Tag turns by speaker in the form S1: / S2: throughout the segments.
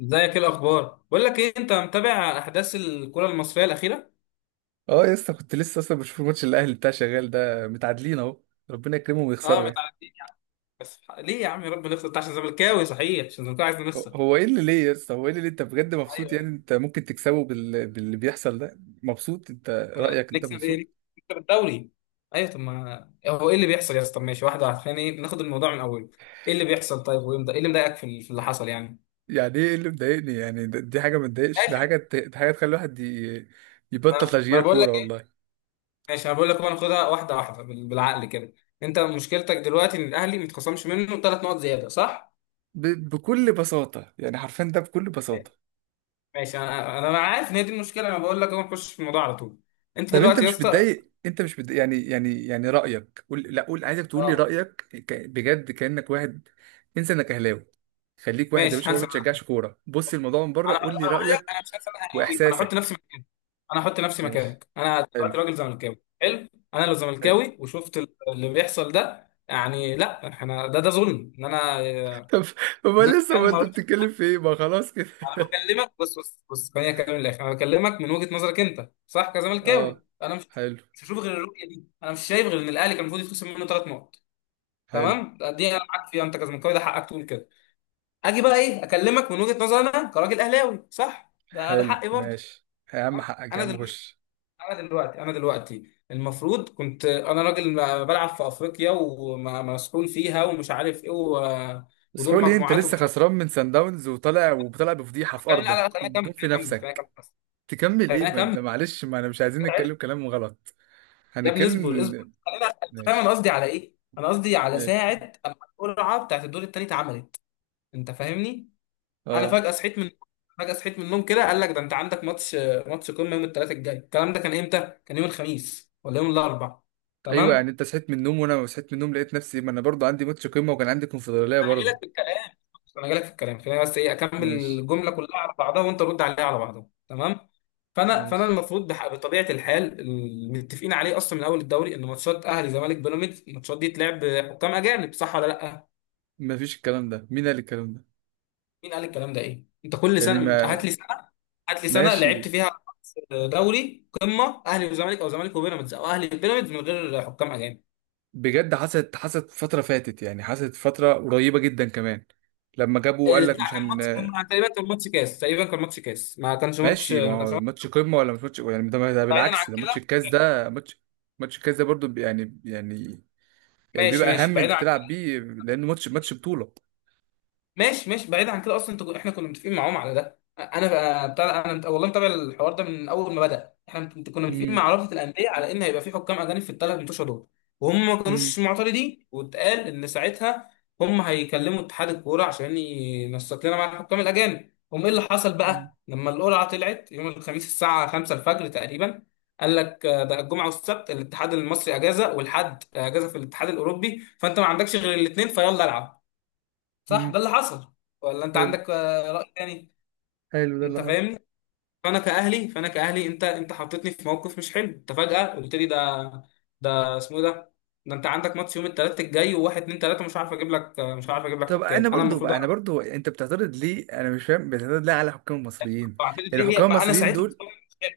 S1: ازيك؟ ايه الاخبار؟ بقول لك ايه، انت متابع احداث الكره المصريه الاخيره؟
S2: اه، يا اسطى، كنت لسه اصلا بشوف الماتش. الاهلي بتاع شغال ده متعادلين اهو. ربنا يكرمهم
S1: اه،
S2: ويخسروا يعني.
S1: متعدين يعني. بس ليه يا عم ربنا نخسر؟ انت عشان زملكاوي صحيح؟ عشان زملكاوي عايز
S2: هو
S1: نخسر؟
S2: هو ايه اللي ليه يا اسطى، هو ايه اللي ليه؟ انت بجد مبسوط؟ يعني
S1: ايوه.
S2: انت ممكن تكسبه باللي بيحصل ده؟ مبسوط انت؟
S1: آه،
S2: رايك؟ انت
S1: نكسب
S2: مبسوط؟
S1: ايه؟ نكسب الدوري. ايوه، طب ما هو ايه اللي بيحصل يا اسطى؟ طب ماشي، واحده واحده، خلينا ناخد الموضوع من اوله. ايه اللي بيحصل؟ طيب، ويمضى ايه اللي مضايقك في اللي حصل يعني؟
S2: يعني ايه اللي مضايقني؟ يعني دي حاجه ما تضايقش،
S1: ماشي،
S2: دي حاجه تخلي الواحد يبطل
S1: ما
S2: تشجيع
S1: انا بقول
S2: كوره
S1: لك ايه.
S2: والله.
S1: ماشي، انا بقول لك بقى ناخدها واحده واحده بالعقل كده. انت مشكلتك دلوقتي ان الاهلي متخصمش منه 3 نقط زياده، صح؟
S2: بكل بساطه، يعني حرفيا ده بكل بساطه.
S1: ماشي، انا انا أنا عارف ان هي دي المشكله، انا بقول لك اهو نخش في الموضوع على طول. انت
S2: طب انت
S1: دلوقتي يا
S2: مش
S1: اسطى.
S2: متضايق؟ انت مش متضايق؟ يعني رايك، قول، لا قول، عايزك تقول لي
S1: اه.
S2: رايك. بجد كانك واحد، انسى انك اهلاوي، خليك واحد يا
S1: ماشي،
S2: باشا ما
S1: هنسى معاك.
S2: بتشجعش كوره، بص الموضوع من بره،
S1: انا
S2: قول لي
S1: انا هقول لك،
S2: رايك
S1: انا مش هسامحك قوي، انا هحط نفسي
S2: واحساسك.
S1: مكانك. انا هحط نفسي
S2: ماشي،
S1: مكانك. انا
S2: حلو،
S1: دلوقتي راجل زملكاوي، حلو. انا لو
S2: حلو.
S1: زملكاوي وشفت اللي بيحصل ده، يعني لا، احنا ده ظلم، ان انا
S2: طب ما
S1: ان انا
S2: لسه، ما
S1: فاهم، ما
S2: انت
S1: أروحش.
S2: بتتكلم في ايه؟ ما خلاص كده.
S1: انا بكلمك، بص بص بص، خليني اكلم الاخر. انا بكلمك من وجهه نظرك انت، صح؟
S2: اه،
S1: كزملكاوي، انا مش
S2: حلو،
S1: مش هشوف غير الرؤيه دي. انا مش شايف غير ان الاهلي كان المفروض يتخصم منه 3 نقط.
S2: حلو،
S1: تمام، دي انا معاك فيها، انت كزملكاوي ده حقك تقول كده. اجي بقى اكلمك من وجهة نظري انا كراجل اهلاوي، صح؟ ده
S2: حلو،
S1: حقي برضه.
S2: ماشي. يا عم
S1: تمام؟
S2: حقك يا
S1: انا
S2: عم،
S1: دلوقتي
S2: خش.
S1: انا دلوقتي انا دلوقتي المفروض كنت انا راجل بلعب في افريقيا ومسؤول فيها ومش عارف ايه
S2: بس
S1: ودور
S2: قول لي، انت
S1: مجموعات
S2: لسه
S1: ومش عارف
S2: خسران من سان داونز وطالع وطالع بفضيحه في
S1: إيه. خليني،
S2: ارضك
S1: لا لا، خليني اكمل
S2: وبتجيب في
S1: خليني اكمل خليني اكمل
S2: نفسك؟
S1: بس.
S2: تكمل ايه؟
S1: خليني
S2: ما انت
S1: اكمل.
S2: معلش، ما انا مش عايزين نتكلم كلام غلط.
S1: يا ابني، اصبر اصبر،
S2: هنتكلم.
S1: خليني انت فاهم
S2: ماشي،
S1: انا قصدي على ايه؟ انا قصدي على
S2: ماشي،
S1: ساعة اما القرعة بتاعت الدور التالت عملت. انت فاهمني؟ انا
S2: اه.
S1: فجأة صحيت من فجأة صحيت من النوم كده، قال لك ده انت عندك ماتش قمة يوم الثلاث الجاي. الكلام ده كان امتى؟ كان يوم الخميس ولا يوم الاربع؟
S2: ايوه، يعني
S1: تمام.
S2: انت صحيت من النوم وانا ما صحيت من النوم؟ لقيت نفسي، ما انا برضو عندي ماتش قمه وكان عندي كونفدراليه
S1: انا جاي
S2: برضو.
S1: لك في الكلام انا جاي لك في الكلام، خليني بس اكمل
S2: ماشي،
S1: الجملة كلها على بعضها، وانت رد عليها على بعضها، تمام. فانا
S2: ماشي.
S1: المفروض بطبيعه الحال المتفقين عليه اصلا من اول الدوري ان ماتشات اهلي زمالك بيراميدز، الماتشات دي تلعب بحكام اجانب، صح ولا لا؟
S2: ما فيش الكلام ده، مين قال الكلام ده؟
S1: مين قال الكلام ده؟ انت كل
S2: يعني
S1: سنه، انت
S2: ما...
S1: هات لي سنه
S2: ماشي.
S1: لعبت فيها دوري قمه اهلي وزمالك، او زمالك وبيراميدز، او اهلي وبيراميدز، من غير حكام اجانب.
S2: بجد حصلت فتره فاتت، يعني حصلت فتره قريبه جدا كمان، لما جابوا قال لك مش
S1: بتاع
S2: هن...
S1: تقريبا كان ماتش كاس تقريبا كان ماتش كاس،
S2: ماشي. ما
S1: ما كانش
S2: هو
S1: ماتش.
S2: ماتش قمه ولا مش ماتش؟ يعني ده
S1: بعيدا عن
S2: بالعكس، ده ماتش
S1: كده.
S2: الكاس، ده ماتش، ماتش الكاس ده برضو، يعني، يعني يعني
S1: ماشي
S2: بيبقى
S1: ماشي
S2: اهم انت
S1: بعيدا.
S2: تلعب بيه لانه ماتش بطولة.
S1: ماشي ماشي بعيد عن كده اصلا. انت احنا كنا متفقين معاهم على ده. انا بتاع انا مت- والله متابع الحوار ده من اول ما بدا. احنا كنا متفقين
S2: امم.
S1: مع رابطه الانديه على ان هيبقى في حكام اجانب في الثلاث منتوشه دول. وهم ما
S2: امم.
S1: كانوش معترضين، واتقال ان ساعتها هم هيكلموا اتحاد الكوره عشان ينسق لنا مع الحكام الاجانب. هم ايه اللي حصل بقى لما القرعه طلعت يوم الخميس الساعه 5 الفجر تقريبا؟ قال لك ده الجمعه والسبت الاتحاد المصري اجازه والحد اجازه في الاتحاد الاوروبي، فانت ما عندكش غير الاثنين، فيلا العب. صح
S2: امم.
S1: ده اللي حصل، ولا انت
S2: حلو،
S1: عندك رأي تاني؟
S2: حلو، ده
S1: انت
S2: اللي حصل.
S1: فاهمني. فانا كأهلي، انت حطيتني في موقف مش حلو. انت فجأة قلت لي ده، ده اسمه إيه ده؟ ده انت عندك ماتش يوم الثلاث الجاي، وواحد اتنين تلاته مش عارف اجيب لك مش عارف اجيب لك
S2: طب انا
S1: حكام، انا
S2: برضو
S1: المفروض
S2: بقى، انا برضو، انت بتعترض ليه؟ انا مش فاهم، بتعترض ليه على حكام المصريين؟
S1: اعترض
S2: يعني
S1: ليه؟
S2: حكام
S1: ما انا
S2: المصريين
S1: ساعتها
S2: دول...
S1: مستواي مش حلو.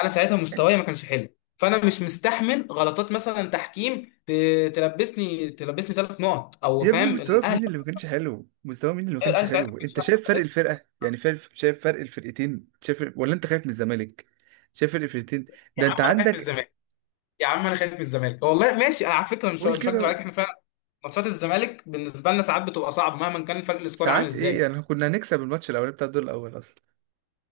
S1: انا ساعتها مستواي ما كانش حلو، فانا مش مستحمل غلطات مثلا تحكيم تلبسني 3 نقط او
S2: يا ابني
S1: فاهم
S2: مستواك
S1: الاهلي.
S2: مين اللي ما كانش حلو؟ مستوى مين اللي ما كانش
S1: الاهلي ساعتها ما
S2: حلو؟
S1: كانش
S2: انت
S1: احسن
S2: شايف فرق
S1: حاجة.
S2: الفرقه، يعني شايف فرق الفرقتين؟ شايف، ولا انت خايف من الزمالك؟ شايف فرق الفرقتين؟
S1: يا
S2: ده انت
S1: عم انا خايف من
S2: عندك...
S1: الزمالك. يا عم انا خايف من الزمالك والله. ماشي، انا على فكره مش
S2: قول
S1: مش هكدب عليك،
S2: كده.
S1: احنا فعلا ماتشات الزمالك بالنسبه لنا ساعات بتبقى صعبه، مهما كان فرق السكواد عامل
S2: ساعات ايه
S1: ازاي.
S2: يعني؟ كنا هنكسب الماتش الاولاني بتاع الدور الاول اصلا.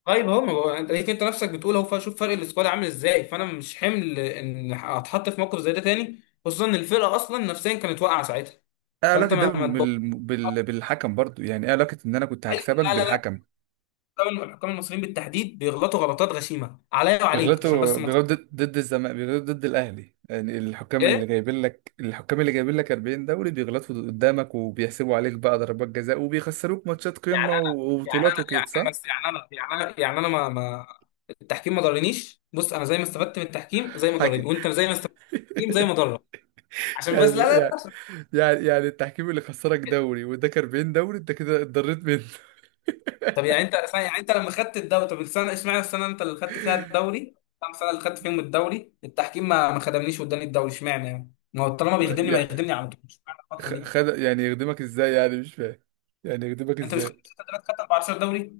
S1: طيب، هو ما هو انت ليك، انت نفسك بتقول اهو شوف فرق السكواد عامل ازاي، فانا مش حمل ان اتحط في موقف زي ده تاني، خصوصا ان الفرقه اصلا نفسيا كانت واقعه ساعتها.
S2: ايه
S1: فانت
S2: علاقة ده
S1: ما تبقى،
S2: بالحكم برضو؟ يعني ايه علاقة ان انا كنت
S1: ايوه،
S2: هكسبك
S1: لا لا لا،
S2: بالحكم؟
S1: طبعاً الحكام المصريين بالتحديد بيغلطوا غلطات غشيمه عليا وعليك عشان بس
S2: بيغلطوا
S1: ما ت-
S2: بيغلطوا ضد الزمالك، بيغلطوا ضد الاهلي؟ يعني الحكام اللي
S1: ايه.
S2: جايبين لك الحكام اللي جايبين لك 40 دوري، بيغلطوا قدامك وبيحسبوا عليك بقى ضربات جزاء وبيخسروك ماتشات
S1: يعني
S2: قمة
S1: انا
S2: وبطولات وكده، صح؟
S1: بس يعني انا ما التحكيم ما ضرنيش. بص، انا زي ما استفدت من التحكيم زي ما ضرني،
S2: حكي...
S1: وانت زي ما استفدت من التحكيم زي ما ضرك. عشان بس، لا
S2: يعني
S1: لا لا،
S2: يعني
S1: عشان
S2: يعني التحكيم اللي خسرك دوري واداك 40 دوري انت كده اتضريت منه؟
S1: طب يعني انت لما خدت الدوري، طب السنه، اشمعنى السنه انت اللي خدت فيها الدوري؟ كام سنه اللي خدت فيهم الدوري التحكيم ما خدمنيش واداني الدوري؟ اشمعنى يعني، ما هو طالما بيخدمني ما
S2: يعني
S1: يخدمني على طول، اشمعنى الفتره دي؟
S2: خد، يعني يخدمك ازاي؟ يعني مش فاهم، يعني يخدمك
S1: انت مش
S2: ازاي؟
S1: خدت 6 دوريات، خدت 14 دوري.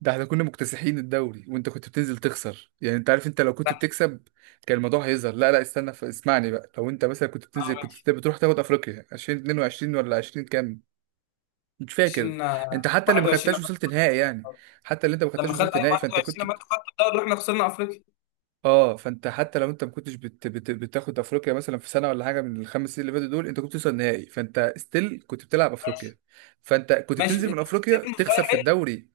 S2: ده احنا كنا مكتسحين الدوري وانت كنت بتنزل تخسر، يعني انت عارف انت لو كنت
S1: لا.
S2: بتكسب كان الموضوع هيظهر. لا لا، استنى، اسمعني بقى. لو انت مثلا كنت بتنزل
S1: اه، ماشي.
S2: كنت بتروح تاخد افريقيا 2022 ولا 20 كام، مش فاكر.
S1: 20
S2: انت حتى اللي ما
S1: 21
S2: خدتهاش
S1: لما خدت
S2: وصلت نهائي يعني، حتى اللي انت ما
S1: الدوري. لما
S2: خدتهاش
S1: خدت
S2: وصلت
S1: اي
S2: نهائي، فانت
S1: 21،
S2: كنت...
S1: لما انت خدت الدوري واحنا خسرنا افريقيا.
S2: اه، فانت حتى لو انت ما كنتش بتاخد افريقيا مثلا في سنه ولا حاجه من ال 5 سنين اللي فاتوا دول، انت كنت بتوصل نهائي، فانت ستيل كنت بتلعب افريقيا.
S1: ماشي
S2: فانت كنت بتنزل
S1: ماشي
S2: من
S1: بس.
S2: افريقيا
S1: المستوى
S2: تخسر في
S1: حلو.
S2: الدوري.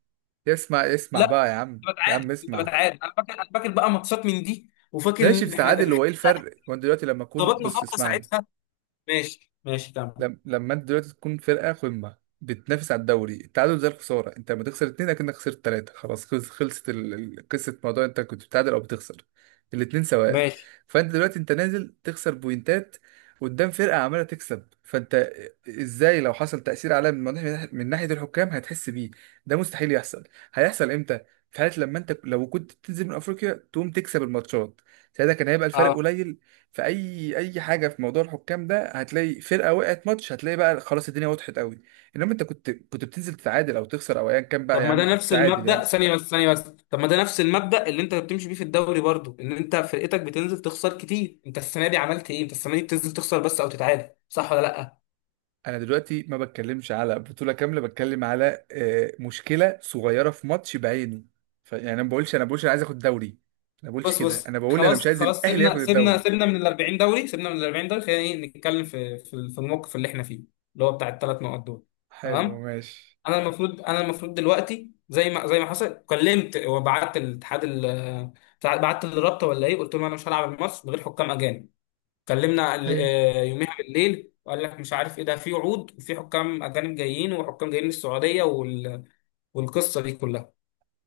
S2: اسمع اسمع
S1: لا،
S2: بقى يا عم،
S1: كنت
S2: يا عم
S1: بتعادل كنت
S2: اسمع.
S1: بتعادل انا فاكر بقى ماتشات من دي، وفاكر
S2: ماشي،
S1: ان احنا
S2: بتتعادل،
S1: إن
S2: هو
S1: إحنا
S2: ايه الفرق؟ هو انت دلوقتي لما اكون...
S1: ظبطنا
S2: بص،
S1: خبطه
S2: اسمعني.
S1: ساعتها. ماشي ماشي تمام.
S2: لم... لما انت دلوقتي تكون فرقه قمه بتنافس على الدوري، التعادل زي الخساره. انت لما تخسر اتنين اكنك خسرت تلاته. خلاص، خلصت قصه موضوع انت كنت بتتعادل او بتخسر، الاتنين سواء.
S1: ماشي،
S2: فانت دلوقتي انت نازل تخسر بوينتات قدام فرقه عماله تكسب، فانت ازاي لو حصل تاثير عليها من ناحية الحكام، هتحس بيه؟ ده مستحيل يحصل. هيحصل امتى؟ في حالة لما انت لو كنت بتنزل من افريقيا تقوم تكسب الماتشات، ساعتها كان هيبقى الفرق
S1: اه.
S2: قليل. في اي، اي حاجه في موضوع الحكام ده، هتلاقي فرقه وقعت ماتش، هتلاقي بقى خلاص الدنيا وضحت قوي. انما انت كنت بتنزل تتعادل او تخسر، او ايا كان بقى
S1: طب
S2: يا
S1: ما ده
S2: عم، كنت
S1: نفس
S2: تعادل يا
S1: المبدأ،
S2: عم.
S1: ثانية بس، ثانية بس، طب ما ده نفس المبدأ اللي انت بتمشي بيه في الدوري برضو، ان انت فرقتك بتنزل تخسر كتير. انت السنة دي عملت ايه؟ انت السنة دي بتنزل تخسر بس او تتعادل، صح ولا لا؟
S2: انا دلوقتي ما بتكلمش على بطوله كامله، بتكلم على مشكله صغيره في ماتش بعينه. يعني انا ما بقولش، انا بقولش انا عايز اخد دوري. انا ما بقولش
S1: بص
S2: كده،
S1: بص،
S2: انا بقول انا مش
S1: خلاص
S2: عايز
S1: خلاص،
S2: الاهلي ياخد
S1: سيبنا سيبنا
S2: الدوري.
S1: سيبنا من ال 40 دوري، سيبنا من ال 40 دوري، خلينا نتكلم في الموقف اللي احنا فيه، اللي هو بتاع ال 3 نقط دول.
S2: حلو
S1: تمام.
S2: ماشي.
S1: انا المفروض دلوقتي زي ما حصل، كلمت وبعت الاتحاد بعت للرابطه ولا ايه، قلت لهم انا مش هلعب الماتش من غير حكام اجانب. كلمنا يوميها بالليل، وقال لك مش عارف ايه ده، في وعود وفي حكام اجانب جايين وحكام جايين من السعوديه والقصه دي كلها.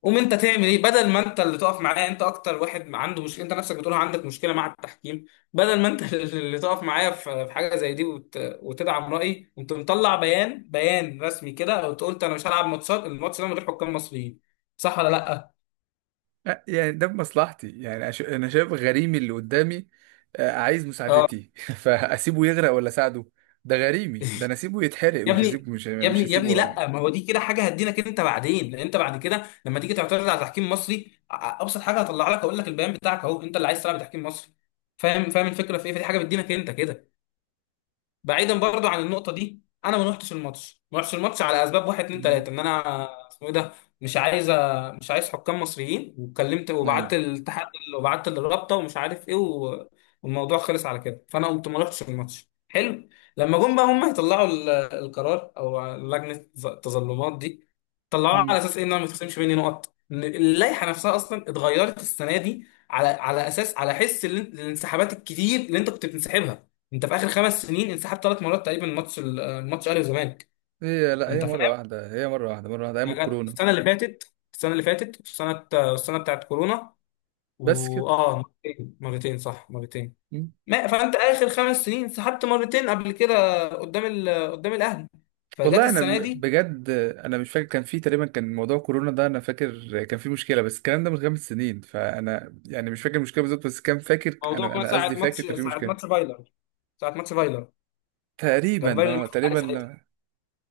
S1: قوم انت تعمل ايه بدل ما انت اللي تقف معايا؟ انت اكتر واحد عنده مشكله، انت نفسك بتقول عندك مشكله مع التحكيم. بدل ما انت اللي تقف معايا في حاجه زي دي وتدعم رايي، قمت مطلع بيان، بيان رسمي كده وقلت انا مش هلعب الماتش ده من غير حكام مصريين، صح ولا لا؟
S2: يعني ده بمصلحتي؟ يعني انا شايف غريمي اللي قدامي عايز
S1: اه.
S2: مساعدتي، فاسيبه يغرق ولا اساعده؟ ده غريمي، ده انا اسيبه يتحرق،
S1: يا
S2: مش
S1: ابني
S2: هسيبه، مش
S1: يا ابني
S2: مش
S1: يا ابني
S2: هسيبه يعني.
S1: لا، ما هو دي كده حاجه هدينك انت بعدين، لان انت بعد كده لما تيجي تعترض على تحكيم مصري، ابسط حاجه هطلع لك اقول لك البيان بتاعك اهو، انت اللي عايز تلعب تحكيم مصري. فاهم، فاهم الفكره في ايه، فدي حاجه بتدينك انت كده. بعيدا برضو عن النقطه دي، انا ما روحتش الماتش على اسباب واحد اتنين
S2: مم.
S1: تلاته ان انا اسمه ايه ده، مش عايز مش عايز حكام مصريين، وكلمت
S2: ايوه.
S1: وبعت الاتحاد وبعت للرابطه ومش عارف ايه والموضوع خلص على كده، فانا قمت ما روحتش الماتش، حلو. لما جم بقى هم يطلعوا القرار او لجنه التظلمات دي، طلعوها على
S2: مم.
S1: اساس ايه ان انا ما تخصمش مني نقط؟ إن اللائحه نفسها اصلا اتغيرت السنه دي على اساس الانسحابات الكتير اللي انت كنت بتنسحبها. انت في اخر 5 سنين انسحبت 3 مرات تقريبا من الماتش الاهلي والزمالك.
S2: هي، لا،
S1: انت
S2: هي مرة
S1: فاهم.
S2: واحدة هي مرة واحدة مرة واحدة، أيام
S1: يعني
S2: الكورونا،
S1: السنه اللي فاتت، السنه بتاعت كورونا،
S2: بس كده.
S1: واه. مرتين مرتين، صح، مرتين.
S2: مم.
S1: ما فانت اخر 5 سنين انسحبت مرتين قبل كده قدام قدام الاهلي. فجت
S2: والله أنا
S1: السنه دي
S2: بجد، أنا مش فاكر، كان في تقريبا كان موضوع كورونا ده، أنا فاكر كان في مشكلة، بس الكلام ده من 5 سنين فأنا يعني مش فاكر المشكلة بالظبط. بس كان فاكر،
S1: موضوع
S2: أنا
S1: كله
S2: أنا
S1: ساعه
S2: قصدي فاكر
S1: ماتش،
S2: كان في مشكلة.
S1: ساعه ماتش فايلر، كان
S2: تقريبا
S1: فايلر اللي
S2: أه،
S1: ماسك الأهلي.
S2: تقريبا.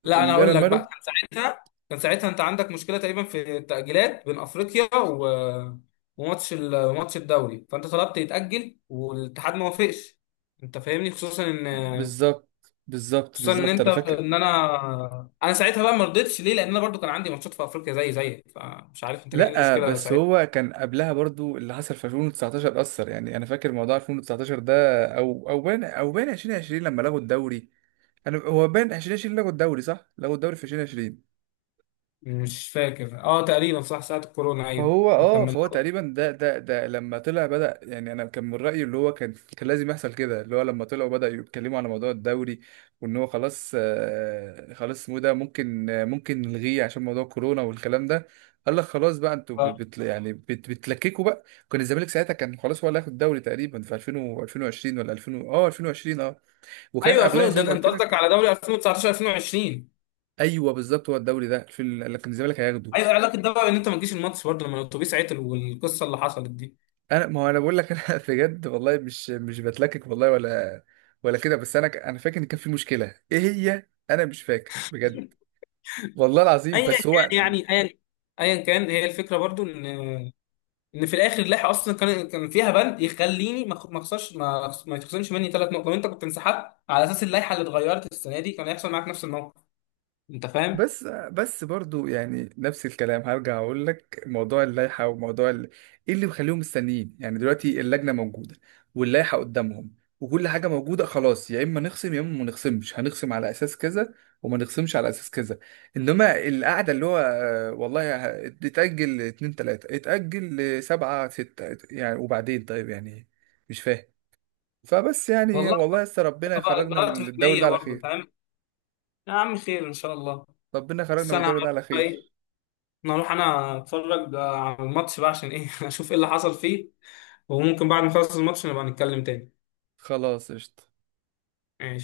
S1: لا، انا
S2: كان
S1: هقول
S2: بالون
S1: لك
S2: مالو.
S1: بقى. كان ساعتها انت عندك مشكله تقريبا في التاجيلات بين افريقيا وماتش الدوري، فانت طلبت يتاجل والاتحاد ما وافقش. انت فاهمني. خصوصا ان
S2: بالظبط، بالظبط،
S1: خصوصا ان
S2: بالظبط،
S1: انت
S2: انا فاكر.
S1: ان انا انا ساعتها بقى ما رضيتش ليه، لان انا برضو كان عندي ماتشات في افريقيا زي زيك، فمش عارف انت كان ايه
S2: لا،
S1: المشكله
S2: بس
S1: ساعتها.
S2: هو كان قبلها برضو، اللي حصل في 2019 اثر، يعني انا فاكر موضوع 2019 ده، او بان 2020 لما لغوا الدوري. انا، هو بان 2020 لغوا الدوري، صح؟ لغوا الدوري في 2020.
S1: مش فاكر، اه تقريبا، صح ساعه الكورونا. ايوه،
S2: فهو
S1: ما
S2: اه،
S1: كملنا.
S2: فهو تقريبا ده لما طلع بدأ، يعني انا كان من رأيي اللي هو كان لازم يحصل كده، اللي هو لما طلعوا بدأوا يتكلموا على موضوع الدوري، وان هو خلاص، خلاص اسمه إيه ده، ممكن، ممكن نلغيه عشان موضوع كورونا والكلام ده. قال لك خلاص بقى، انتوا بت
S1: آه.
S2: بت- يعني بت بتلككوا بقى. كان الزمالك ساعتها كان خلاص هو اللي هياخد الدوري، تقريبا في 2000 و 2020، ولا 2000 2020 اه، وكان
S1: ايوه،
S2: قبلها
S1: 2000،
S2: زي
S1: ده
S2: ما
S1: ده انت
S2: قلت
S1: قصدك
S2: لك.
S1: على دوري 2019 2020.
S2: ايوه بالظبط، هو الدوري ده في لكن الزمالك هياخده.
S1: ايوه، علاقه ده بقى ان انت ما تجيش الماتش برضه لما الاتوبيس عطل والقصه اللي حصلت دي؟
S2: انا، ما هو انا بقول لك، انا بجد والله، مش بتلكك والله، ولا كده. بس انا انا فاكر ان كان في مشكله، ايه هي انا مش فاكر بجد، والله العظيم.
S1: ايا
S2: بس هو،
S1: كان. يعني ايا ايا كان، هي الفكره برضه ان في الاخر اللائحه اصلا كان فيها بند يخليني ما أخ- ما اخسرش ما أخس- ما يتخصمش مني 3 نقط، لو انت كنت انسحبت على اساس اللائحه اللي اتغيرت السنه دي كان هيحصل معاك نفس الموقف. انت فاهم،
S2: بس، برضو يعني نفس الكلام هرجع اقول لك، موضوع اللائحه وموضوع ال... ايه اللي بيخليهم مستنيين؟ يعني دلوقتي اللجنه موجوده، واللائحه قدامهم، وكل حاجه موجوده، خلاص يا اما نخصم يا اما ما نخصمش. هنخصم على اساس كذا، وما نخصمش على اساس كذا. انما القعده اللي هو، والله اتاجل اتنين تلاته، اتاجل سبعه سته، يعني وبعدين طيب يعني، مش فاهم. فبس يعني
S1: والله.
S2: والله لسه، ربنا
S1: أنت بقى
S2: يخرجنا
S1: اجراءات
S2: من الدور
S1: فنيه
S2: ده على
S1: برضه
S2: خير.
S1: فاهم. يا عم، خير ان شاء الله.
S2: ربنا يخرجنا
S1: بس
S2: من الدور ده على خير.
S1: انا هروح انا اتفرج بقى على الماتش بقى عشان ايه اشوف ايه اللي حصل فيه. وممكن بعد ما نخلص الماتش نبقى نتكلم تاني.
S2: خلاص قشطة.
S1: ماشي